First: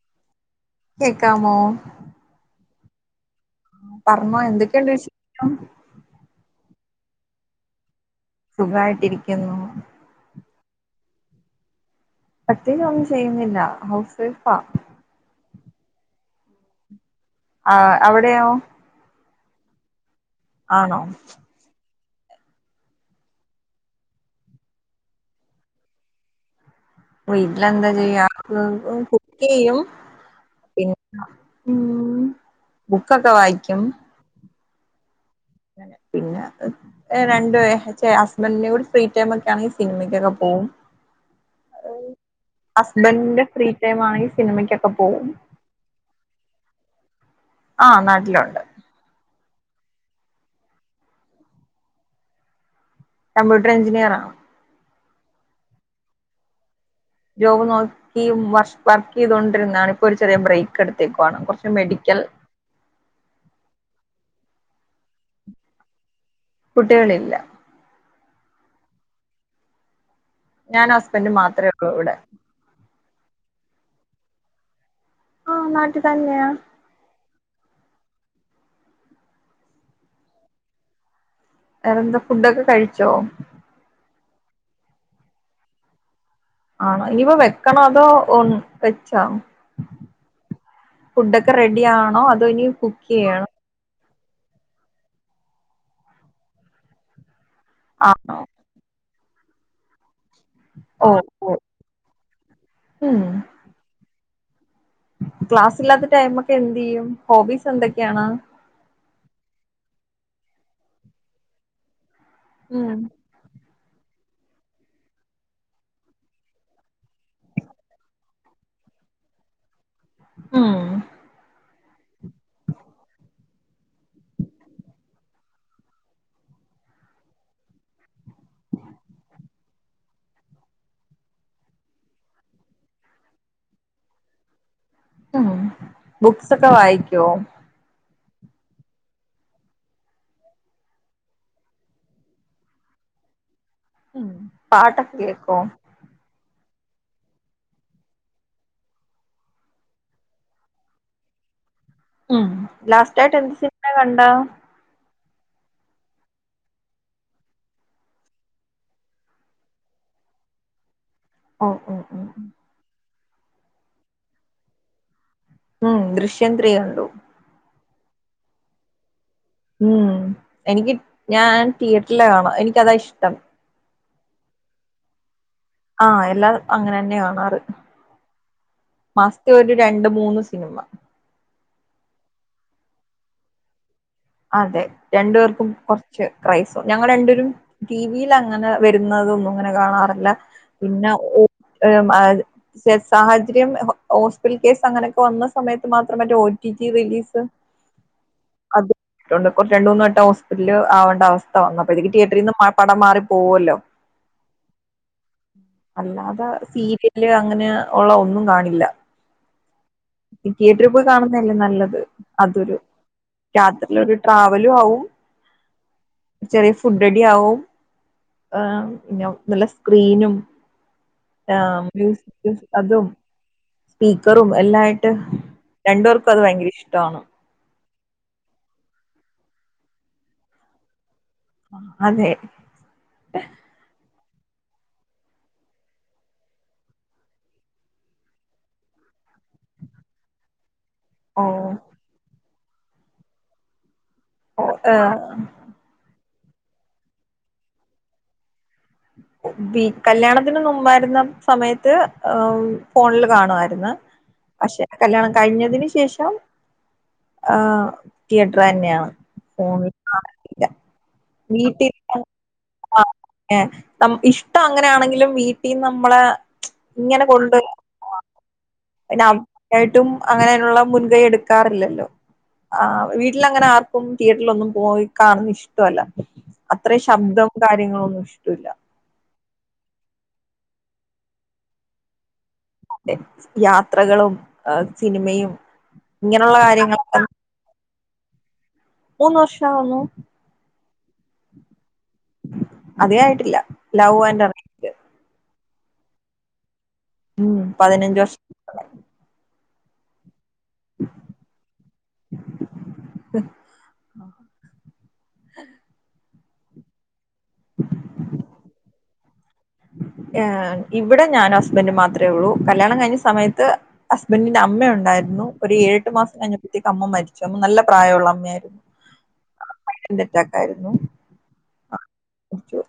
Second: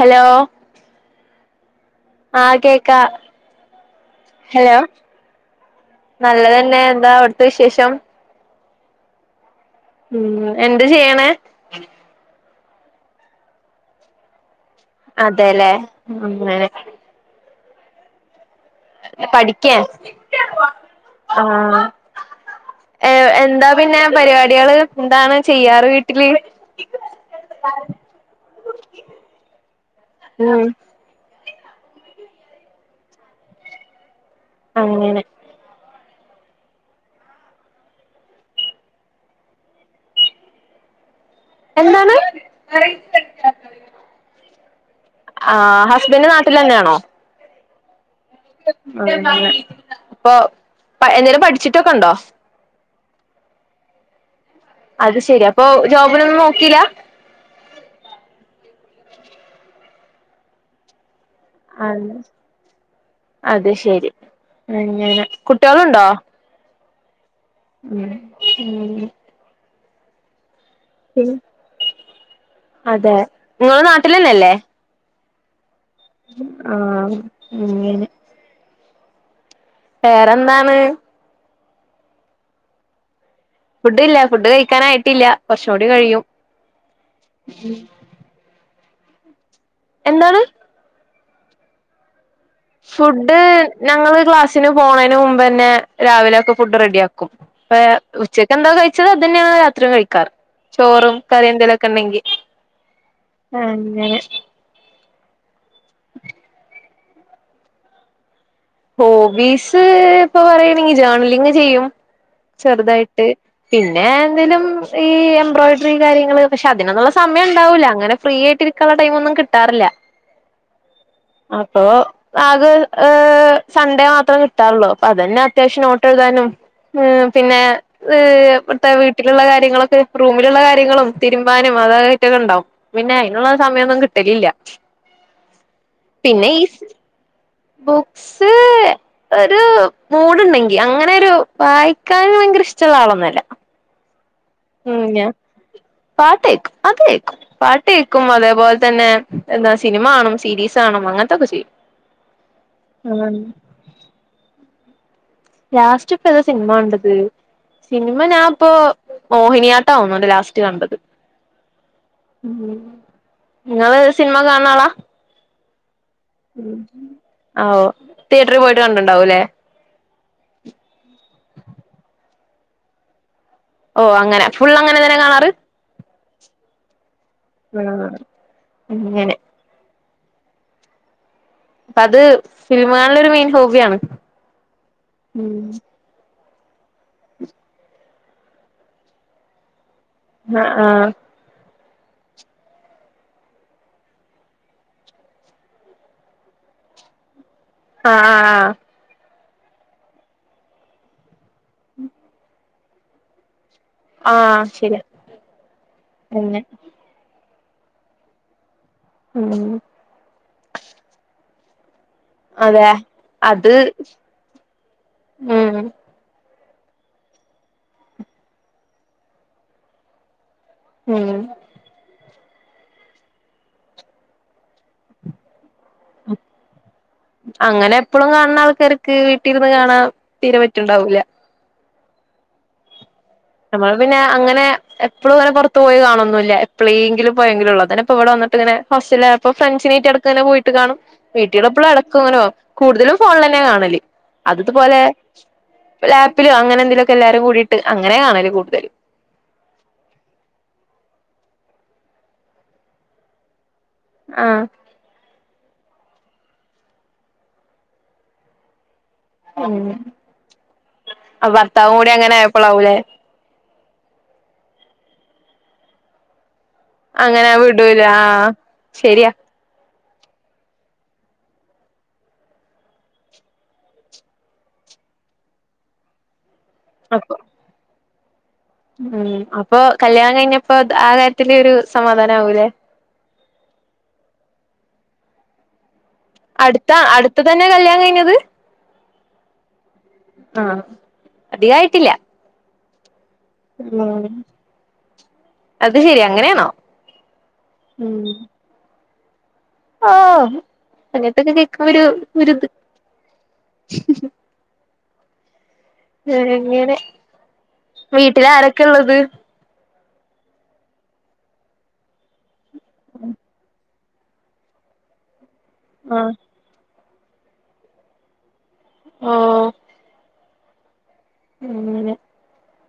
Hello കേൾക്കാമോ ക്കാ hello വിശേഷം നല്ലതന്നെ എന്താ അവിടുത്ത വിശേഷം സുഖായിട്ടിരിക്കുന്നു. ഉം എന്ത് ചെയ്യണേ പ്രത്യേകിച്ചൊന്നും ചെയ്യുന്നില്ല ഹൗസ് വൈഫാ അതെല്ലേ അങ്ങനെ ആ അവിടെയൊ പഠിക്കയാണ് ആണോ ഏ എന്താ പിന്നെ പരിപാടികൾ എന്താണ് ചെയ്യാറ് വീട്ടിൽ വീട്ടിലെന്താ ചെയ്യാ കുക്ക് ചെയ്യും ഉം പിന്നെ മ് ബുക്കൊക്കെ വായിക്കും അങ്ങനെ അങ്ങനെ. പിന്നെ രണ്ടു വെ ചെ ഹസ്ബൻ്റിൻ കൂടെ ഫ്രീ ടൈമൊക്കെയാണെങ്കി സിനിമക്കൊക്കെ പോകും എന്താണ് ഹസ്ബൻഡിന്റെ ഫ്രീ ടൈമാണങ്കി സിനിമക്കൊ ആ ഹസ്ബൻഡ് നാട്ടിലന്നെയാണോ ആ ന്നാ അങ്ങനെ അപ്പൊ ഏതെലും പഠിച്ചിട്ടൊക്കെ ഉണ്ടോ കമ്പ്യൂട്ടർ എഞ്ചിനീയറാണോ അത് ശെരി അപ്പൊ ജോബിനൊന്നും നോക്കില്ല ജോബ് നോക്കി വർഷ് വർക്ക് ചെയ്തോണ്ടിരുന്നാണ് ഇപ്പോ ഒരു ചെറിയ ബ്രേക്കെടുത്തേക്കുവ ആണല്ലേ അതു ശരി അങ്ങനെ കുട്ടികളുണ്ടോ കുട്ടികളില്ല ഉം ഉം ഞാൻ പിന്നെ ഹസ്ബൻഡും മാത്രെയൊള്ളൂ ഇവിടെ അതെ നിങ്ങൾ നാട്ടിലന്നെയല്ലേ ആ ന്ന ആ ഉം വേറെന്താണ് വേറെ ന്താ ഫുഡൊക്കെ കഴിച്ചോ ഫുഡ്ഡില്ല ഫുഡ് കഴിക്കാറായിട്ടില്ല കുറച്ചും കൂടി കഴിയും ആണോ ഇനിപ്പെ വെക്കണൊ അതോ ഒന്ന് വെച്ചോ എന്താണ് ഫുഡൊക്കെ റെഡി ആണോ അതോ ഇനി കുക്ക് ഫുഡ് ചെയ്യണോ ഞങ്ങൾ ക്ലാസ്സിന് പോണേന് മുമ്പ് തന്നെ രാവിലെയൊക്കെ ഫുഡ് റെഡിയാക്കും അപ്പ ആണോ ഉച്ചക്കെന്താ കഴീ [unintelligible] ഓ ചോറും കറിയും ഓ എന്തേലുമൊക്കെ ഉണ്ടെങ്കി ഉം അങ്ങനെ ക്ലാസില്ലാത്ത ടൈം ഒക്കെ എന്ത് ചെയ്യും ഹോബ്ബീസ് എന്തൊക്ക ആണ് ഹോബ്ബീസ് ഇപ്പ പറയുകയാണെങ്കി ജേർണലിങ് ചെയ്യും ഉം ചെറുതായിട്ട് പിന്നെ എന്തേലും ഈ എംബ്രോയിഡറി കാര്യങ്ങൾ പക്ഷേ അതിനൊന്നും ഉള്ള സമയം ഉണ്ടാവൂല്ല അങ്ങനെ ഫ്രീ ആയിട്ട് ഇരിക്കാൻ ടൈം കിട്ടാറില്ല ഉം അപ്പൊ [unintelligible] സൺഡേ മാത്രേ കിട്ടാറുള്ളൂ അപ്പൊ അത്യാവശ്യം നോട്ട് എഴുതാനും പിന്നെ വീട്ടിലുള്ള കാര്യങ്ങളും റൂമിലുള്ള കാര്യങ്ങളും തിരുമ്പാനും ഒക്കെ ഉണ്ടാകും പിന്നെ അതിനുള്ള സമയമെങ്ങും കിട്ടാറില്ല ഉം ബുക്സ് ഒക്കെ വായിക്കുവോ? ബുക്സ് ഒരു മൂഡ് ഉണ്ടെങ്കി അങ്ങനെ ഒരു വായിക്കാൻ ഭയങ്കര ഇഷ്ടമുള്ള ആളൊന്നും അല്ല. പാട്ടൊക്കെ കേൾക്കുമോ? പാട്ട് കേൾക്കും അത് കേൾക്കും പാട്ട് കേൾക്കും അതേപോലെ തന്നെ സിനിമ കാണും സീരീസ് കാണും അങ്ങനൊക്കെ ചെയ്യും. ഉം ലാസ്റ്റയിട്ട് ആഹ് ഏത് സിനിമയാ കണ്ടേ? ലാസ്റ്റ് ഇപ്പ ഏത സിനിമ കണ്ടത് സിനിമ ഞാനിപ്പോ മോഹിനിയാട്ടം എങ്ങോ ലാസ്റ്റ് കണ്ടത്. ഓ ഓഹ് നിങ്ങൾ സിനിമ കാണുന്ന ആളാ ഉം ദൃശ്യം ത്രീ കണ്ടു ആ ഓ തിയറ്ററി പോയിട്ട് കണ്ടിട്ടുണ്ടാവില്ലേ ഉം എനിക്ക് ഞാൻ തിയേറ്റിൽ കാണ എനിക്ക് അതാ ഇഷ്ടം ഓ അങ്ങനെ ഫുൾ അങ്ങനെ തന്നെയാ കാണാറു ആ എല്ലാം അങ്ങനെ തന്നെ കാണാറു അതെ ആഹ് അങ്ങനെ മാസത്തിൽ ഒരു രണ്ട് മൂന്ന് സിനിമ അത് സിനിമ കാണൽ മെയിൻ ഹോബി ആണ്. അതെ രണ്ടു പേർക്കും കുറച്ച് ഞങൾ രണ്ട് പേരും ടിവിയിൽ അങ്ങനെ വരുന്നത് ഒന്നും അങ്ങനെ കാണാറില്ല ല്ല ആഹ് ആഹ് പിന്നെ ഓ സാഹചര്യം ഹോസ്പിറ്റൽ കേസ് അങ്ങനൊക്കെ വന്ന സമയം മറ്റേ ഓ ടി ടി റിലീസ് ആ ആഹ് അത് രണ്ട് മൂന്ന് വട്ടം ഹോസ്പിറ്റലിൽ ആകണ്ട അവസ്ഥ വന്നു അപ്പോ തിയറ്ററിൽ നിന്നും പടം മാറി പോകുവല്ലോ ആ ശരിയാ ങ്ങനെ ഓളവ്ട്ന്നും കാണില ഹ്മ് തിയേറ്ററി പോയി കാണുന്നല്ലേ നല്ലത് അതൊരു അതെ അത് രാത്രിയിലാെരു ട്രാവലും ആവും ഉം ചെറിയ ഫുഡ് അടി ആകും പിന്നെ നല്ല സ്ക്രീനും ഉം ആ അതും സ്പീക്കറും എല്ലായിട്ട്. രണ്ടുപേർക്കും അത് ഭയങ്കര ഇഷ്ടാ പ്പളും കാണുന്ന ആൾക്കാർക്ക് വീട്ടിലിരുന്ന് കാണാൻ തീരെ പറ്റുണ്ടാവൂല്ല അതെ നമ്മള് പിന്നെ അങ്ങനെ എപ്പൊളുങ്ങനെ പൊർത്ത് പോയി കാണൊന്നുല്ല എപ്പളേങ്കിലും പോയങ്കിലൊള്ളു അതന്നപ്പ ഇവിടെ വന്നിട്ടിങ്ങനെ ഹോസ്റ്റലായപ്പൊ ഫ്രണ്ട്സിനട്ട് എട്ക്കങ്ങനെ പോയിട് ട്ട് കാണും ഓ വീട്ടിള്ളപ്പ എട്ക്ക്ങ്ങനോ കൂടുതലും ഫോൺ ലെന്നെ കാണല് ഓ അതിത്പോലെ ഏഹ് ലാ പ്പിലൊ അങ്ങെനെന്തിലുക്കെ എല്ലാരും കൂടിട്ട് അങ്ങനെ കാണല് കൂടുതൽ കല്യാണത്തിന് മുമ്പായിരുന്ന സമയത്ത് ഫോണിൽ കാണുവായിര്ന്ന് ആഹ് പക്ഷെ കല്യാണം കഴിഞ്ഞ തിനു ശേഷം ആ തിയറ്റർ തന്നെയാണ് ഫോണിൽ കാണലില്ല മ്ഹ് വീട്ടിൽ ഭർത്താവും കൂടി അങ്ങനെ ആയപ്പോളാവൂലേ ഇഷ്ടം അങ്ങനാണെങ്കിലും വീട്ടിന് നമ്മള് അങ്ങനെ വിടൂല ആഹ് ശെരിയാ ട്ടും അങ്ങനെയുള്ള മുൻകൈ എടുക്കാറില്ലല്ലോ ആഹ് വീട്ടിലങ്ങനെ ആർക്കും തിയറ്ററിലൊന്നും പോയി കാണുന്നെ ഇഷ്ടല്ല അത്രയും അപ്പൊ ശബ്ദം കാര്യങ്ങളൊന്നും [inaudible] ഉം അപ്പൊ കല്യാണം കഴിഞ്ഞപ്പോ ആ കാര്യത്തിലൊരു സമാധാനം ആവൂലെ അതെയാത്രകളും ആ സിനിമയും ഇങ്ങനെയുള്ള അടുത്ത കാര്യങ്ങൾ അടുത്ത് തന്നെ കല്യാണംകഴി ഞ്ഞത് മൂന്ന് വർഷാവുന്നു അധികായിട്ടില്ല അതെ ആയിട്ട് ഇല്ല ലവ് ആൻഡ് അറേഞ്ച് അത് ശെരി അങ്ങനെയാണോ? ഉം പതിനഞ്ച് വർഷം ഓ അങ്ങനത്തെയൊകെ കേക്കുമ്പോ ഒരിത് [inaudible] ഞാനെങ്ങനെ വീട്ടിലാരൊക്കാ ഇള്ളത് ഏഹ് ഇവടെ ഞാനും ഹസ്ബൻഡും മാത്രള്ളൂ കല്യാണം കഴിഞ്ഞ സമയത്ത് ഹസ്ബന്റിന്റെ അമ്മയുണ്ടായിരുന്നു. ഒരു ഏഴേട്ട് ആഹ് മാസം കഴിഞ്ഞപ്പത്തേക്കും അമ്മ മരിച്ചു അമ്മ നല്ല പ്രയോള്ള അമ്മയായിരുന്നു ഓ കെറ്റാരുന്നു ഇല്ല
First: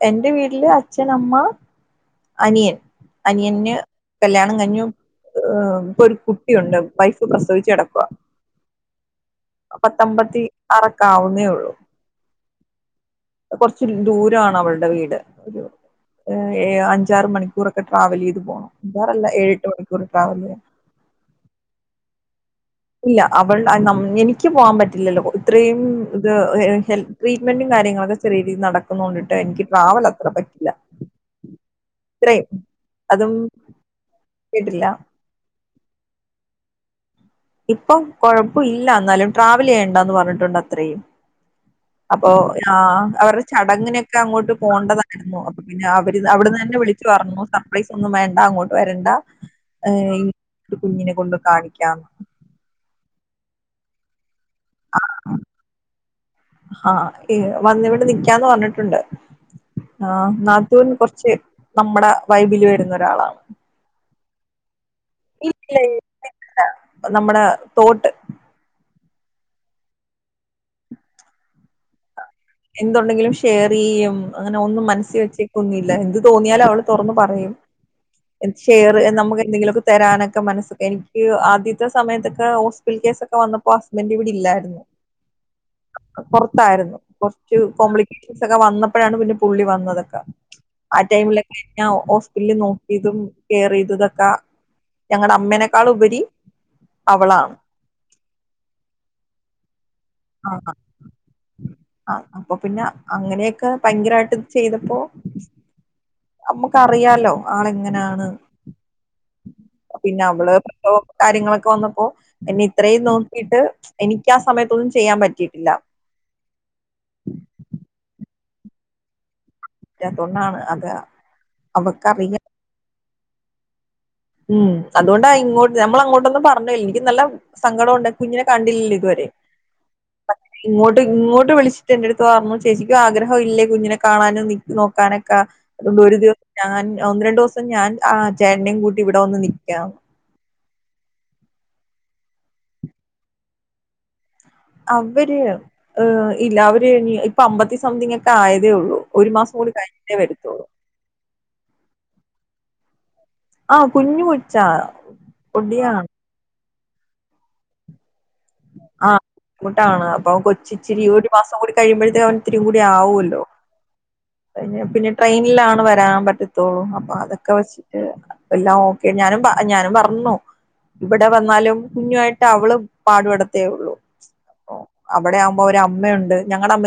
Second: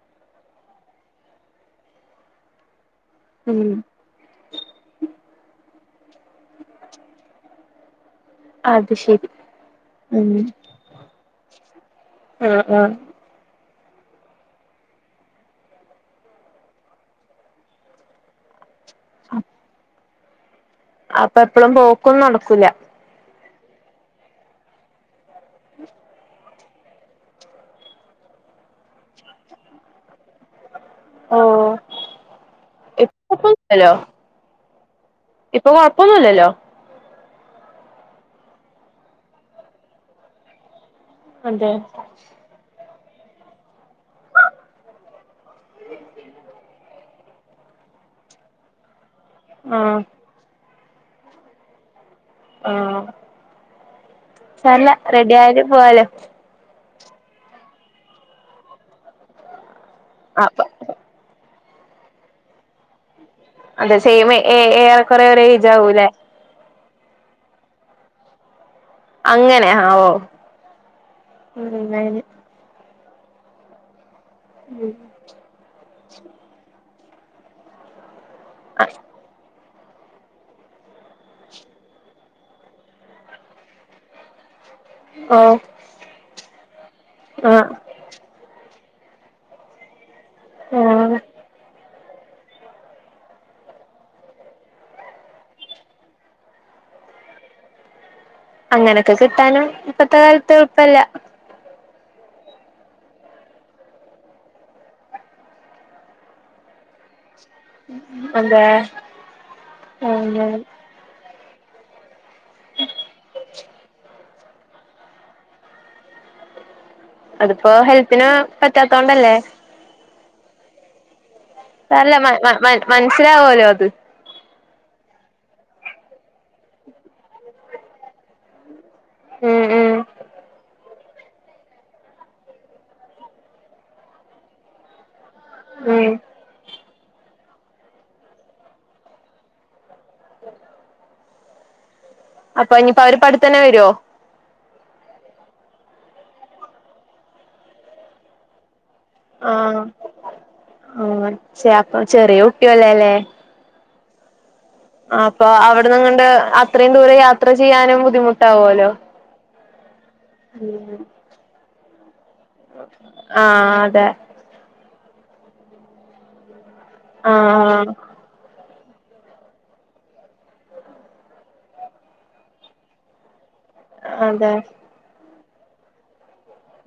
എന്റെ വീട്ടില് അച്ഛൻ അമ്മ അനിയൻ ഉം അനിയന് കല്യാണം കഴിഞ്ഞു ഏഹ് ഒരു കുട് ട്ടിയുണ്ട് വൈഫ്‌ പ്രസവിച്ചു കെട അത് ശരി പത്തബത്തി ആറൊക്കെ ആവുന്നെ ഉള്ളു ആ ആ കൊറച്ച് ദൂരാണ് അവൾടെ വീട് ഏഹ് അഞ്ചാറു മണിക്കൂറൊക്കെ ട്രാവലിയ്തു പോണം ആഞ്ചാറല്ല ഏഴേട്ട് മണി ക്കുർ ഡ്രാവല്ല്ചെയ്യണം അപ്പ എപ്പളും പോക്കും നടക്കൂല ഇല്ല അവൾടെ അ എനിക്ക് പുവാൻ പറ്റില്ലല്ലോ ഒ ഇത്രയും ഇത് ഹെൽത്ത്‌ ട്രീറ്റ്‌മെന്റും കാര്യങ്ങളൊക്കെ ചെറിയ രീതിയിൽ നടക്കുന്നോണ്ട്ട്ടെ എനിക്ക് ട്രാവൽ അത്ര പറ്റില്ല ഓ ആത്രയും ഇപ്പൊ അതും കൊഴപ്പൊന്നുല്ലല്ലോ കേട്ടില്ല ഇപ്പൊ കൊഴപ്പൊന്നുല്ലല്ലോ ഇപ്പൊ കൊഴപ്പില്ല എന്നാലും ട്രാവല്യ്ണ്ടാന്ന് പറഞ്ഞിട്ടുണ്ട് അത്രയും അതെ അപ്പൊ ആ അവരുടെ ചടങ്ങിനൊക്കെ അങ്ങോട്ട് പോണ്ടതായിരുന്നു അപ്പൊ പിന്നെ അവര് അവിടന്നന്നെ വിളിച്ചു പറഞ്ഞു സർപ്രൈസൊന്നും വേണ്ട അങ്ങോട്ട് വരണ്ട ആഹ് ഏഹ് കുഞ്ഞിനെ കൊണ്ട് കാണിക്കാം ആഹ് തന്നെ റെഡ്യായാലും പോവാലോ ആഹ് ഇ വന്നിവിടെ നിക്കാന്ന്‌ പറഞ്ഞിട്ടുണ്ട് ആ അപ്പൊ നാത്തൂൻ കൊറ്ച്ച് നമ്മടെ വൈബില് വരുന്നൊരാളാ അതെ സെമ് ഏ ഏറെ കൊറെ ഒരെ ഏയ്ജ് ഇല്ല ഇല്ല ആവൂല്ലേ നമ്മുടെ തോട്ട് അങ്ങനെ ആഓ എന്തുണ്ടെങ്കിലും ഷെയർ ചെയ്യും അങ്ങനെ ഒും മനസ്സി വെക്കൊന്നി ല്ല എന്ത് തോന്നിയാല അവള് തുറന്ന് പറയും എന്ത് ഷെയറ് നമുക്ക് എന്തെങ്കിലൊക്കെ തരാനൊക്കെ മനസ്സ് എനിക്ക് ആദ്യത്തെ സമയത്തൊക്കെ ഹോസ്പിറ്റൽ കേസ്സൊക്കെ വന്നപ്പോ ഹസ്ബൻഡ് ഇവിടില്ലായിരുന്നു. ആഹ് തായിരുന്നു. ക്കു കോംപ്ലിക്കേഷൻസൊക്കെ വന്ന പ്പഴാണ് പിന്നെ പുള്ളി വന്നതൊക്കെ ആ ആഹ് ടൈമില് ല്ല ഓർ ല്ലി നോക്കിയതും കെയറെയ്തതൊക്കെ ഞങ്ങടെ അമ്മനക്കാളുപരി അവളാണ്. അങ്ങനൊക്കെ കിട്ടാനാ ഇപ്പത്തെ ക്കാല്ത്ത് എള്പ്പല്ല. ആഹ് അപ്പൊ പിന്നെ അങ്ങനൊക്കെ ഭയങ്കരായിട്ട്ത് ചെയ്തപ്പോ നമ്മക്കറിയാലോ. ആള്ങ്ങനാണ് അതെ പിന്നെ അങ്ങനെ അവള് പ്രസവം കാര്യങ്ങളൊക്കെ വന്നപ്പോ എന്നെ ഇത്രേം നോക്കിട്ട് എനി ക്‌യാ സമയത്തൊന്ന് ചെയ്യാൻ പറ്റിയിട്ടില്ല. അത്പ്പോ ഹെൽത്തിന് പറ്റാത്തോണ്ടല്ലേ? തോണ്ടാണ് അതാ നല്ല മയ് മയ് മൈന മൻസ്സിലാവോലോ അത്. ഉം അതോണ്ട ഇങ്ങോട്ട് നമ്മളങ്ങോട്ടൊന്നും പറഞ്ഞു. ഇൻക്ക് നല്ല സങ്കടോണ്ട് കുഞ്ഞിനെ കണ്ടിൽലലി തു വരെ ഉം ഉം ഇങ്ങോട്ട് ട്ട് ഇങ്ങോട്ട് വിളിച്ചിട്ട് എന്റടുത്ത് പറഞ്ഞു ചേചിക്കു ആഗ്രഹവു ഇല്ലേ കുഞ്ഞിനെ കാണാനും നിനോക്കാനൊ ക്ക അതോണ്ട് ഉം ഒരുദി ഞാൻ ഒന്ന് രണ്ടുസ് പ്പ ഞാൻ ആഹ് ചേട്ട്നിം കൂ ഇവിടെ വന്ന് നിക്കാം. അപ്പൊ ഇനിയിപ്പവര് പടുത്തന്നെ വരോ? അവ്വര് ഇല്ലാ അവര് ഇനി അമ്പത്തി സംതിങ്ങൊക്കെ ആയതേ ഒള്ളൂ. ആ ആ ചെപോ ചെറിയ [unintelligible] ആ കുഞ്ഞ് കൊ ആ പ്പൊ അവിടുന്നങ്ങാണ്ട് ആ ഇത്രയും ദൂരം യാത്ര ചെയ്യാനും ബുദ്ധിമു ആ ബുദ്ധിമുട്ടാണ് അപ്പൊ കൊച്ച് ഇച്ചിരുടെ ഒരു മാസം കൂടി കഴിയുമ്പഴത്തേന് അവൻ ഇത്തിരി കൂടി ആകു അല്ലോ ആഹ് അതെ കഴിഞ്ഞ പിന്നെ ട്രെയിനിലാണ് വരാൻ പറ്റ ത്തൊള്ളു അപ്പൊ അതൊക്കെ ആഹ് വെച്ചിട്ട് എല്ലാംഒക്കെ ഞാനും ഞാനും പറഞ്ഞു ഇവിടെ വന്നാലും കുഞ്ഞു ആയിട്ട് അവളും പാടുപെടും ത്തേയുള്ളു അതെ ഒ അ ഇവിടെ ആകമ്പോ ഒരമ്മയുണ്ട്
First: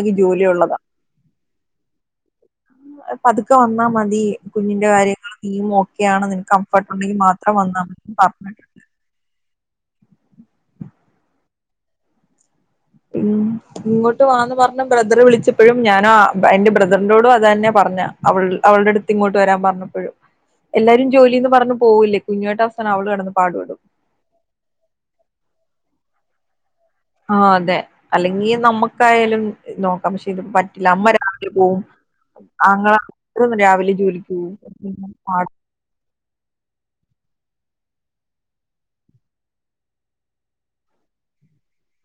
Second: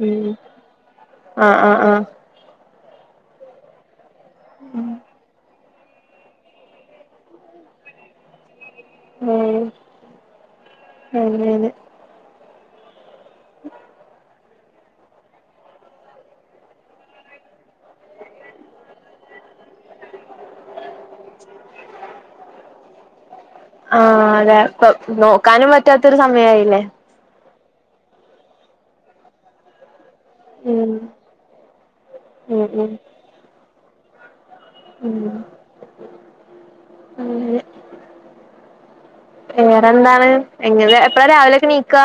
ഉം ആ ആ ആ പതുക്കെ വന്നാ മതി കുഞ്ഞിന്റെ കാര്യങ്ങളും നീയു യാണ് നിനക്ക് കംഫർട്ട് ഒണ്ടെങ്കിൽ മാത്രം വന്നാ മതിന്ന് പറഞ്ഞിട്ടുണ്ട് ഉം അതെ അതെ ഉം ഇങ്ങോട്ട് വാ ന്ന് പറഞ്ഞ് ബ്രദറ് വിളച്ചപ്പഴും ഞാനാ എന്റെ ബ്രദറിനോട് അത് തന്നെയാ പറഞ്ഞെ അവൾ അവൾടെ അടുത്ത് ഇങ്ങോട് വരാൻ പറഞ്ഞപ്പഴ് എല്ലാരും ജോലിന്ന് പറഞ്ഞ് പോകല്ലേ കുഞ്ഞിട്ട [unintelligible] അവള് കെടന്ന് ആ അതെ നോക്കാനും പറ്റാത്ത ഒരു സമയ ആയില്ലേ ആ അതെ അല്ലെങ്കി നമ്മക്കായാലും നോക്ക് [unintelligible] പറ്റില്ല ഉം അമ്മ രാവിലെ പോകും ഉം ഉം ആങ്ങളയ്ക് രാവിലെ ജോലിക്ക് പോകും [unintelligible] മ് അതെ വേറെന്താണ് നിങ്ങള് എപ്പളാ രാവിലൊക്കെ എണീക്കാ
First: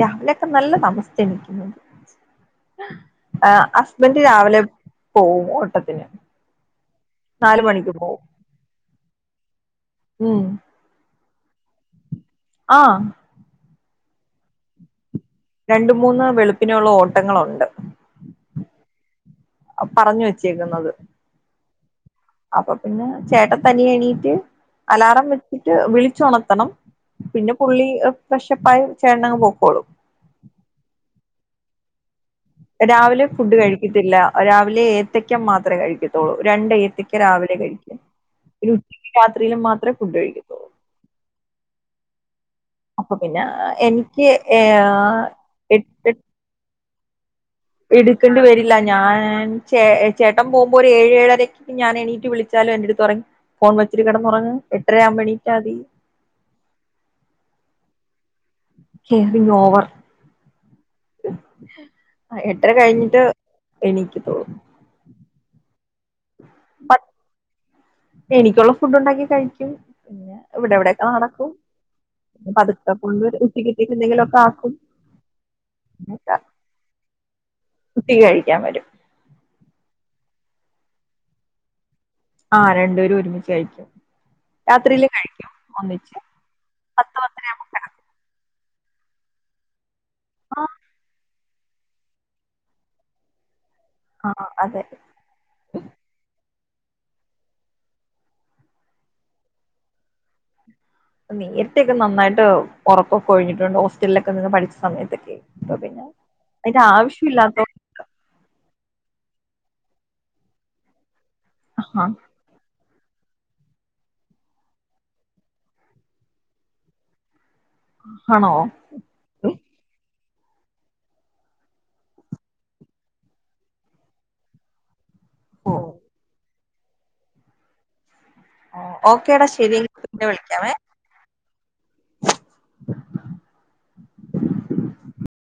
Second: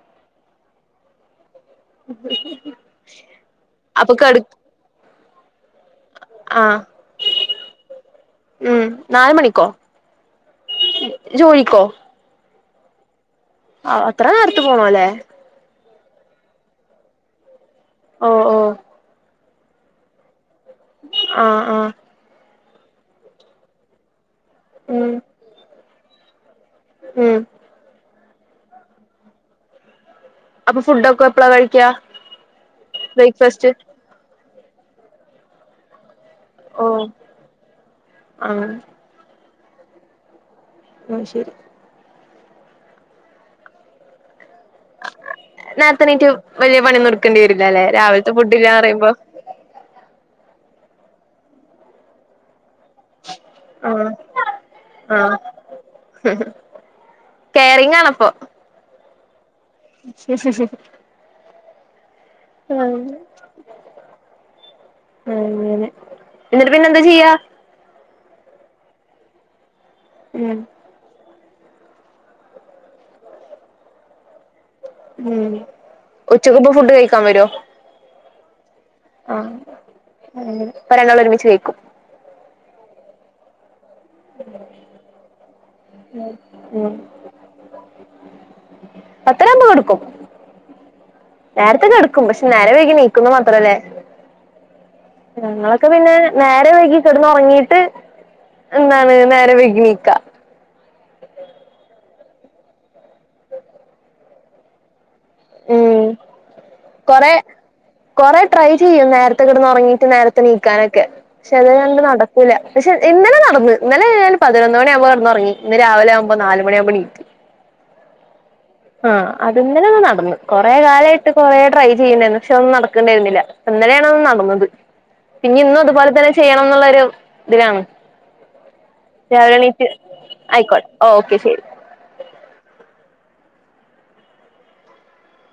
രാവിലൊക്കെ നല്ല താമസിച്ചാ എണിക്കുന്നത് ആ ഹസ്ബെന്റ് രാവിലെ പോം ഓട്ട ആ പോവും ഉം നാലു മണിക്കോ ഉം ജോലിക്കോ ആ അത്ര നേരത്തെ പോണം ല്ലെ രണ്ടു മൂന്ന് വെളിപ്പിനൊള്ള ഓട്ടങ്ങൾ ഒണ്ട് ഓ ഓ പറഞ്ഞു വെ ആ ആ അപ്പൊ പിന്നെ ചേട്ടൻ തനിയെ എണീറ്റ് ഉം അലാറം വെച്ചിട്ട് വിളി ച്ചൊണർ ത്തണം ഉം പിന്നെ പുള്ളി പക്ഷേ [unintelligible] ചേട്ടനങ്ങു പൊക്കോളും അപ്പൊ ഫുഡൊക്കെ എപ്പോളാ കഴിക്ക രാവിലെ ഫുഡ് കഴിക്കത്തില്ല രാവിലെ ഏത്തക്ക മാത്രേ കഴിക്കത്തൊ ള്ളൂ രണ്ട് ഓ ഏത്തക്ക രാവിലെ കഴിക്കും പിന്നെ ആഹ് ഉച്ചക്കും രാത് ത്രിയിലും മാത്രേ ഫുഡ് കഴിക്കത്തൊള്ളൂ അത് ശെരി അപ്പൊ പിന്ന എനിക്ക് ഏ നേർത്തെ എട്ട് എണീറ്റ് വല്യ പണിന്നും ഇട് ക്കേണ്ടി വരില്ലല്ലേ രാവിലത്തെ എടുക്കേണ്ടി വരില്ല ഫുഡിലാന്നറിയുമ്പോ ഞാൻ ചേട്ടൻ പോകുമ്പോ ഒരേഴേഴരക്ക് ഞാൻ എണീറ്റ് വിളിച്ച് ച്ചാലും എന്റടുത്തു പറയും ഫോൺ വെച്ചിട്ട് ആഹ് കിടന്നുറങ്ങ് എട്ടരയാകുമ്പോ ആഹ് എണീറ്റ മതി കെയർ ഷേ ഷേ ഷേ [inaudible] എട്ടര ആഹ് കഴിഞ്ഞിട്ട് എണീക്കത്തോള്ളൂ അങ്ങനെ എന്നിട്ട് പിന്നെന്താ ചെയ്യാ എനിക്കൊളള ഫുഡ് ഉണ്ടാക്കി കഴിക്കും ഉം ഇവിടവിടേക്ക നടക്കും പതുക്ക [unintelligible] ഉച്ചക്ക് ഇച്ചിരി എന്തെങ്കിലും ഒക്കെ ആക്കും ഉച്ചക്ക് അപ്പൊ ഫുഡ് കഴിക്കാൻ വരുവോ ഉച്ചക്ക് കഴിക്കാൻ വരും അപ്പൊ രണ്ടാളും ഒരുമിച്ച് കഴിക്കും ആഹ് രണ്ട് പേരും ഒരുമിച്ച് കഴിക്കും രാത്രിയിലും കഴിക്കും ഒന്നിച്ച് പത്ത് പത്തെര ആകുമ്പോൾ കിടക്കും പത്തെര ആകുമ്പോ കിടക്കും ആഹ് നേരത്തെ കിടക്കും പക്ഷേ നേരം വൈകി എണീക്കുമെന്ന് മാത്രം അല്ലേ ആഹ് അതെ ഞങ്ങളൊക്കെ പിന്നെ നേരം വൈകി കിടന്നുറങ്ങീട്ട് എന്താണ് നേരം വൈകി ണീക്ക നേരത്തെയൊക്കെ നന്നായിട്ട് ഉറക്കൊക്കെ ഒഴിഞ്ഞിട്ടുണ്ട് ഹോസ്റ്റലിൽ നിന്നൊക്കെ പഠിച്ച സമയത്ത് ങ് കൊറേ ഇല്ലാത്തോ കെറേ ട്രൈ ചെയ്യാ നേ നേരത്തെ കിടന്നുറങ്ങീട്ട് നേരത്തെ എണീക്കാനൊക്കെ പക്ഷെ ത് ണ്ട് നടക്കൂല പക്ഷെ ഇന്നലെ നടന്ന് ഇന്നലെ ഞാനൊരു പതിനൊന്ന് മണിയാമ്പം ടന്ന് ഉറങ്ങി ഇന്ന് രാവിലെയാവുമ്പം നാലു മണിയാമ്പം എണീറ്റ്. ആണോ ആ അത് ഇന്നലെങ്ങ് നടന്നു. കൊറേക്കാലായിട്ട് കൊറേ ട്രൈ ചെയ്യുന്നെന്ന് പക്ഷെ ഒന്നും നടക്കുന്നെരുന്നില്ല ഇന്നലെയാണ് ഒന്ന് നടന്നത്. പിന്നെ ഓ ന്നും അതു പോലെ തന്നെ ചെയ്യാ ണ്ണൊന്നുള്ളൊരു ഇതിലാണ് ഓക്കേടാ രാവിലെ ശരി എണീറ്റ് പിന്നെ വിളിക്കാവേ അയിക്കോട്ടെ ഓക്കെ ശരി